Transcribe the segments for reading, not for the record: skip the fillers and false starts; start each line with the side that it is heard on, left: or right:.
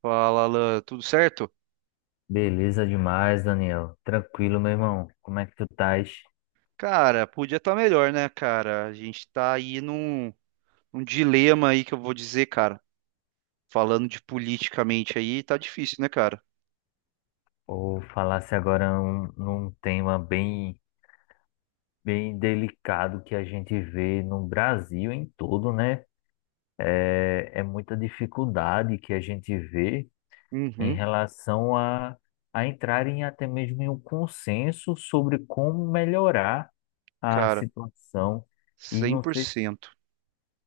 right: Fala, Alan, tudo certo?
left: Beleza demais, Daniel. Tranquilo, meu irmão. Como é que tu estás?
right: Cara, podia estar melhor, né, cara? A gente tá aí num dilema aí que eu vou dizer, cara. Falando de politicamente aí, tá difícil, né, cara?
left: Ou falasse agora um, num tema bem, bem delicado que a gente vê no Brasil em todo, né? É, é muita dificuldade que a gente vê em
right: Uhum,
left: relação a entrar em até mesmo em um consenso sobre como melhorar a
right: cara,
left: situação. E
right: cem
left: não
right: por
left: sei
right: cento.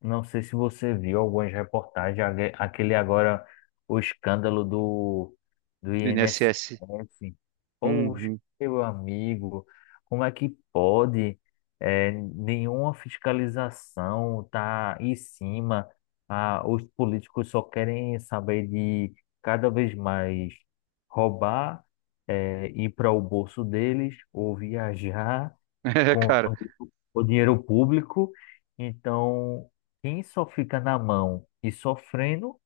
left: Não sei se você viu algumas reportagens, aquele agora, o escândalo do, do INSS.
right: INSS.
left: Poxa,
right: Uhum.
left: meu amigo, como é que pode? É, nenhuma fiscalização tá em cima. Ah, os políticos só querem saber de cada vez mais roubar, é, ir para o bolso deles ou viajar
right: É,
left: com
right: cara,
left: o dinheiro público. Então, quem só fica na mão e sofrendo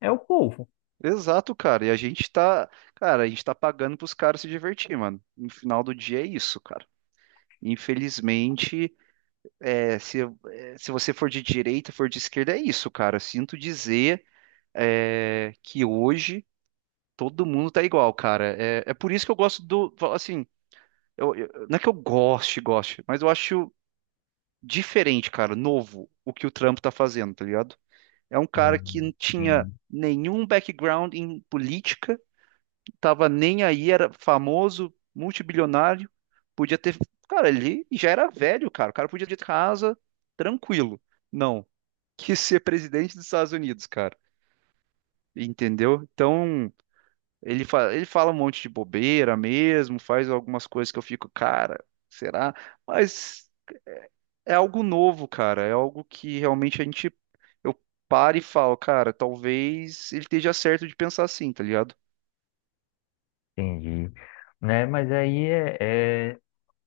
left: é o povo.
right: exato, cara. E a gente tá, cara, a gente tá pagando pros caras se divertir, mano. No final do dia é isso, cara. Infelizmente, é, se, se você for de direita, for de esquerda, é isso, cara. Sinto dizer. Que hoje todo mundo tá igual, cara. É por isso que eu gosto do, falo assim, não é que eu goste, goste, mas eu acho diferente, cara, novo o que o Trump tá fazendo, tá ligado? É um cara que não
left: Hum,
right: tinha
left: sim,
right: nenhum background em política, tava nem aí, era famoso, multibilionário, podia ter, cara, ele já era velho, cara, o cara podia ter casa tranquilo. Não, quis ser presidente dos Estados Unidos, cara. Entendeu? Então, ele fala um monte de bobeira mesmo, faz algumas coisas que eu fico, cara, será? Mas é é algo novo, cara. É algo que realmente a gente, eu paro e falo, cara, talvez ele esteja certo de pensar assim, tá ligado?
left: entendi. Né? Mas aí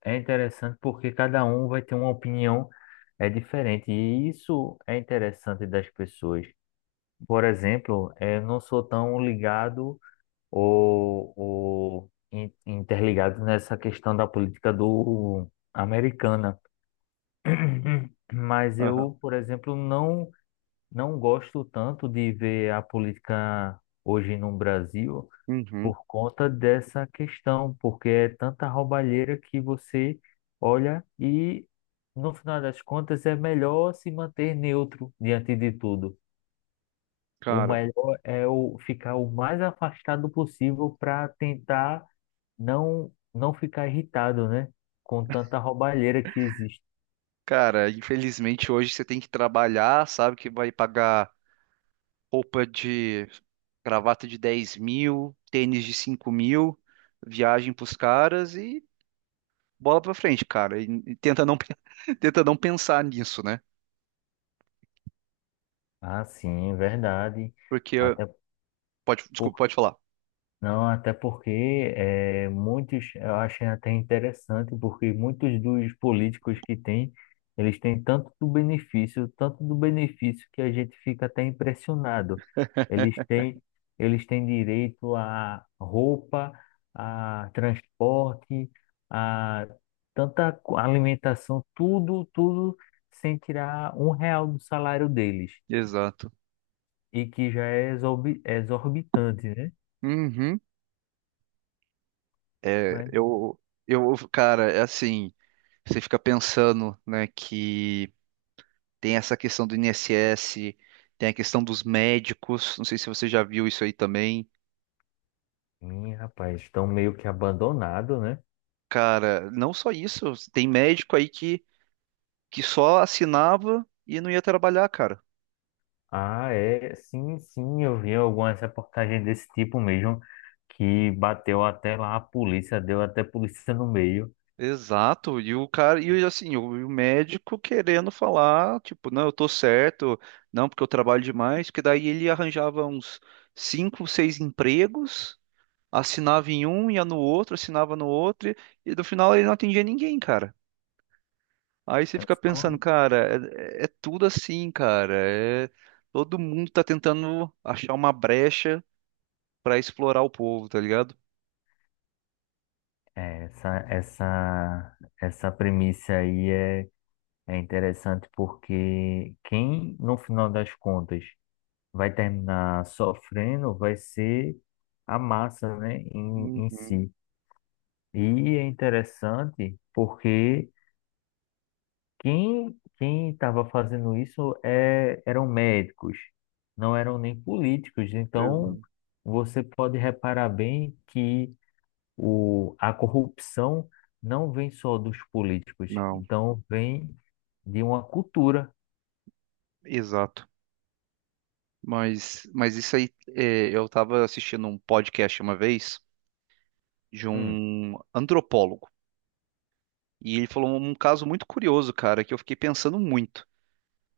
left: é interessante porque cada um vai ter uma opinião é diferente. E isso é interessante das pessoas. Por exemplo, eu não sou tão ligado ou, ou interligado nessa questão da política do americana. Mas
right: Aham.
left: eu, por exemplo, não gosto tanto de ver a política hoje no Brasil
right: Uhum.
left: por conta dessa questão, porque é tanta roubalheira que você olha e, no final das contas, é melhor se manter neutro diante de tudo. O
right: Cara,
left: melhor é o ficar o mais afastado possível para tentar não ficar irritado, né? Com tanta roubalheira que existe.
right: cara, infelizmente hoje você tem que trabalhar, sabe que vai pagar roupa de gravata de 10.000, tênis de 5.000, viagem pros caras e bola pra frente, cara, e tenta não, pe- tenta não pensar nisso, né?
left: Ah, sim, verdade.
right: Porque,
left: Até
right: pode,
left: Por-
right: desculpa, pode falar.
left: Não, até porque é muitos, eu acho até interessante, porque muitos dos políticos que têm, eles têm tanto do benefício que a gente fica até impressionado. Eles têm, eles têm direito a roupa, a transporte, a alimentação, tudo, tudo sem tirar um real do salário deles,
right: Exato.
left: e que já é exorbitante,
right: Uhum. É,
left: né?
right: eu, cara, é assim, você fica pensando, né, que tem essa questão do INSS, tem a questão dos médicos, não sei se você já viu isso aí também.
left: Ih, rapaz, estão meio que abandonado, né?
right: Cara, não só isso, tem médico aí que só assinava e não ia trabalhar, cara.
left: Ah, é, sim, sim, eu vi algumas reportagens desse tipo mesmo, que bateu até lá a polícia, deu até polícia no meio.
right: Exato, e o cara, e assim, o, e o médico querendo falar, tipo, não, eu tô certo, não, porque eu trabalho demais, porque daí ele arranjava uns cinco, seis empregos, assinava em um, ia no outro, assinava no outro, e no final ele não atendia ninguém, cara. Aí você
left: É
right: fica pensando,
left: só-
right: cara, é tudo assim, cara, é, todo mundo tá tentando achar uma brecha pra explorar o povo, tá ligado?
left: é, essa premissa aí é, é interessante porque quem, no final das contas, vai terminar sofrendo vai ser a massa, né, em
right: Uhum,
left: si. E é interessante porque quem estava fazendo isso é, eram médicos, não eram nem políticos. Então,
right: exa-
left: você pode reparar bem que o, a corrupção não vem só dos políticos,
right: não,
left: então vem de uma cultura.
right: exato. Mas isso aí, é, eu estava assistindo um podcast uma vez de
left: Hum.
right: um antropólogo. E ele falou um caso muito curioso, cara, que eu fiquei pensando muito.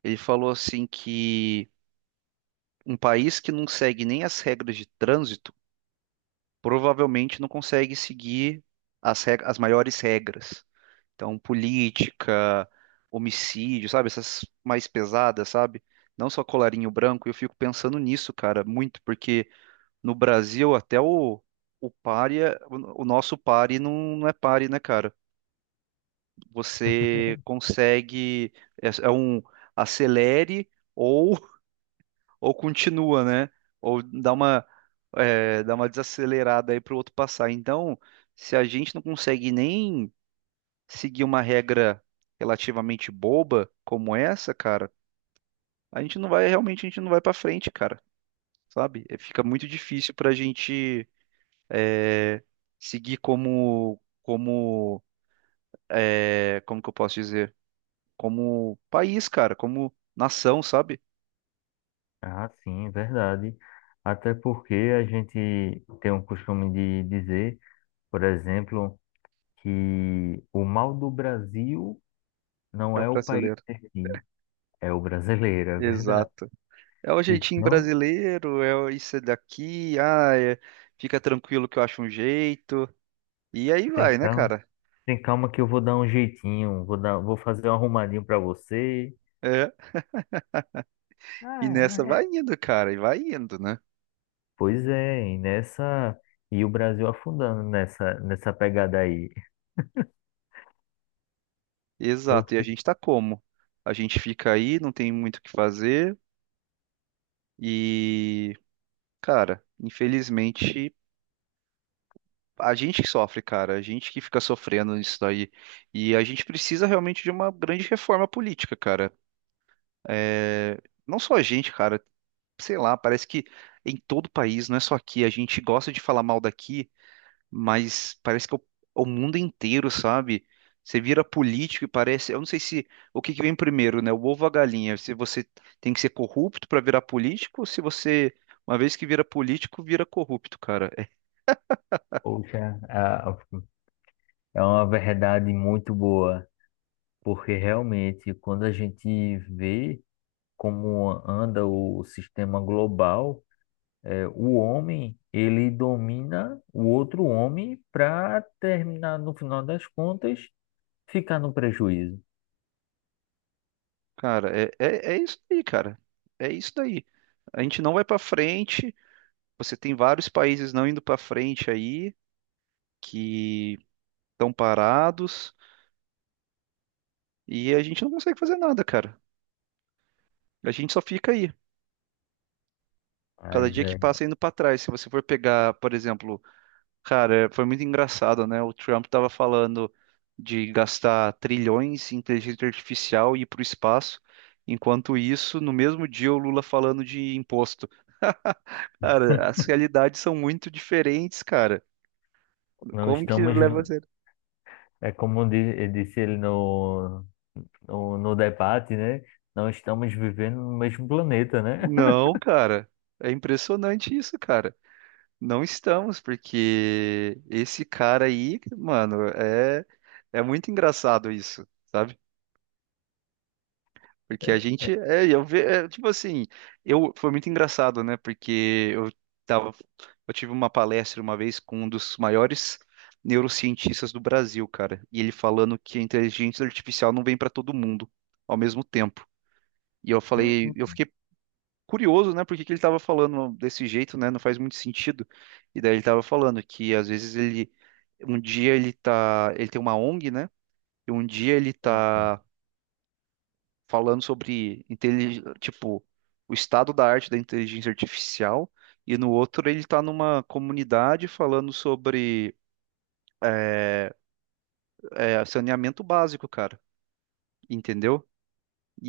right: Ele falou assim que um país que não segue nem as regras de trânsito provavelmente não consegue seguir as maiores regras. Então, política, homicídio, sabe? Essas mais pesadas, sabe? Não só colarinho branco. Eu fico pensando nisso, cara, muito. Porque. No Brasil, até o pare, o nosso pare não, não é pare, né, cara? Você consegue, é um acelere ou, ou continua, né? Ou dá uma desacelerada aí para o outro passar. Então, se a gente não consegue nem seguir uma regra relativamente boba como essa, cara, a gente não vai, realmente, a gente não vai para frente, cara, sabe? É, fica muito difícil para a gente é, seguir como, como que eu posso dizer? Como país, cara, como nação, sabe?
left: Ah, sim, é verdade. Até porque a gente tem um costume de dizer, por exemplo, que o mal do Brasil não
right: É o
left: é o país
right: brasileiro.
left: em si, é o brasileiro, é verdade.
right: Exato. É o jeitinho
left: Então,
right: brasileiro, isso é daqui, ah, fica tranquilo que eu acho um jeito. E aí
left: tem
right: vai, né,
left: calma,
right: cara?
left: tem calma que eu vou dar um jeitinho, vou dar, vou fazer um arrumadinho pra você.
right: É. E
left: Ah,
right: nessa vai
left: é.
right: indo, cara, e vai indo, né?
left: Pois é, e nessa e o Brasil afundando nessa pegada aí. Eu
right: Exato. E a
left: fico,
right: gente tá como? A gente fica aí, não tem muito o que fazer e, cara, infelizmente a gente que sofre, cara, a gente que fica sofrendo isso daí. E a gente precisa realmente de uma grande reforma política, cara. É, não só a gente, cara, sei lá, parece que em todo o país, não é só aqui, a gente gosta de falar mal daqui, mas parece que é o mundo inteiro, sabe? Você vira político e parece, eu não sei se o que que vem primeiro, né? O ovo ou a galinha? Se você tem que ser corrupto para virar político, ou se você, uma vez que vira político, vira corrupto, cara.
left: poxa, é uma verdade muito boa, porque realmente quando a gente vê como anda o sistema global, é, o homem ele domina o outro homem para terminar no final das contas ficar no prejuízo.
right: Cara, é isso aí, cara. É isso daí. A gente não vai pra frente. Você tem vários países não indo pra frente aí, que estão parados, e a gente não consegue fazer nada, cara. A gente só fica aí. Cada
left: Mas
right: dia que
left: é,
right: passa indo pra trás. Se você for pegar, por exemplo, cara, foi muito engraçado, né? O Trump tava falando de gastar trilhões em inteligência artificial e ir pro espaço. Enquanto isso, no mesmo dia, o Lula falando de imposto. Cara, as realidades são muito diferentes, cara.
left: não
right: Como que
left: estamos,
right: leva a sério?
left: é como disse ele no, no debate, né? Não estamos vivendo no mesmo planeta, né?
right: Não, cara. É impressionante isso, cara. Não estamos, porque esse cara aí, mano, é muito engraçado isso. Porque a gente, eu ve, tipo assim, eu foi muito engraçado, né? Porque eu tava, eu tive uma palestra uma vez com um dos maiores neurocientistas do Brasil, cara, e ele falando que a inteligência artificial não vem para todo mundo ao mesmo tempo. E eu falei, eu fiquei curioso, né? Por que que ele estava falando desse jeito, né? Não faz muito sentido. E daí ele estava falando que às vezes ele, um dia ele tá, ele tem uma ONG, né? E um dia ele tá falando sobre tipo o estado da arte da inteligência artificial e no outro ele está numa comunidade falando sobre é, saneamento básico, cara, entendeu?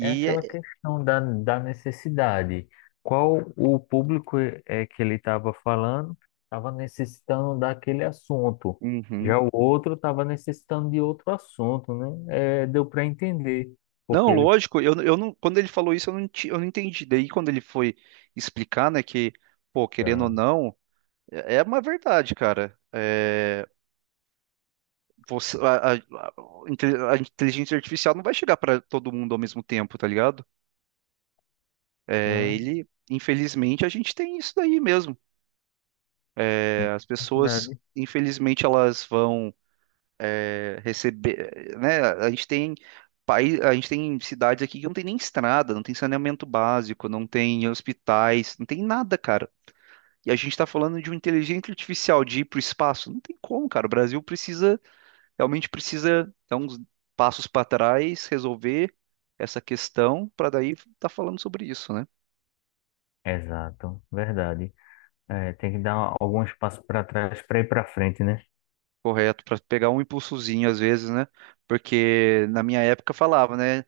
left: É aquela
right: é...
left: questão da, da necessidade. Qual o público é que ele estava falando, estava necessitando daquele assunto.
right: Uhum.
left: Já o outro estava necessitando de outro assunto, né? É, deu para entender
right: Não,
left: porque ele
right: lógico, eu não, quando ele falou isso eu não, eu não entendi. Daí quando ele foi explicar, né, que pô, querendo ou
left: fica,
right: não, é uma verdade, cara. É, você, a inteligência artificial não vai chegar para todo mundo ao mesmo tempo, tá ligado? É,
left: sim,
right: ele, infelizmente, a gente tem isso daí mesmo.
left: sim.
right: É, as pessoas, infelizmente, elas vão receber, né? A gente tem país, a gente tem cidades aqui que não tem nem estrada, não tem saneamento básico, não tem hospitais, não tem nada, cara. E a gente está falando de uma inteligência artificial de ir para o espaço. Não tem como, cara. O Brasil precisa, realmente precisa dar uns passos para trás, resolver essa questão, para daí estar falando sobre isso, né?
left: Exato, verdade. É, tem que dar algum espaço para trás para ir para frente, né?
right: Correto, para pegar um impulsozinho às vezes, né? Porque na minha época falava, né?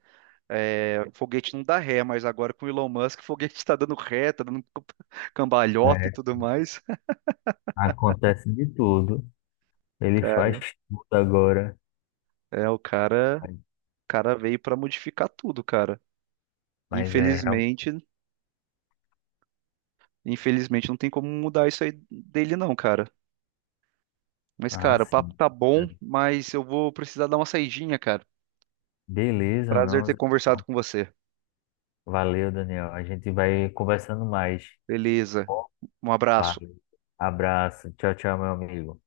right: É, foguete não dá ré, mas agora com o Elon Musk, o foguete tá dando ré, tá dando cambalhota e
left: É,
right: tudo mais.
left: acontece de tudo. Ele faz
right: Cara,
left: tudo agora,
right: o cara,
left: mas
right: o cara veio para modificar tudo, cara.
left: mas é real.
right: Infelizmente, infelizmente não tem como mudar isso aí dele não, cara. Mas,
left: Ah,
right: cara, o papo
left: sim.
right: tá
left: É,
right: bom, mas eu vou precisar dar uma saidinha, cara.
left: beleza,
right: Prazer
left: não.
right: ter
left: Zé.
right: conversado
left: Então,
right: com você.
left: valeu, Daniel. A gente vai conversando mais. Tá
right: Beleza.
left: bom?
right: Um abraço.
left: Valeu. Abraço. Tchau, tchau, meu amigo.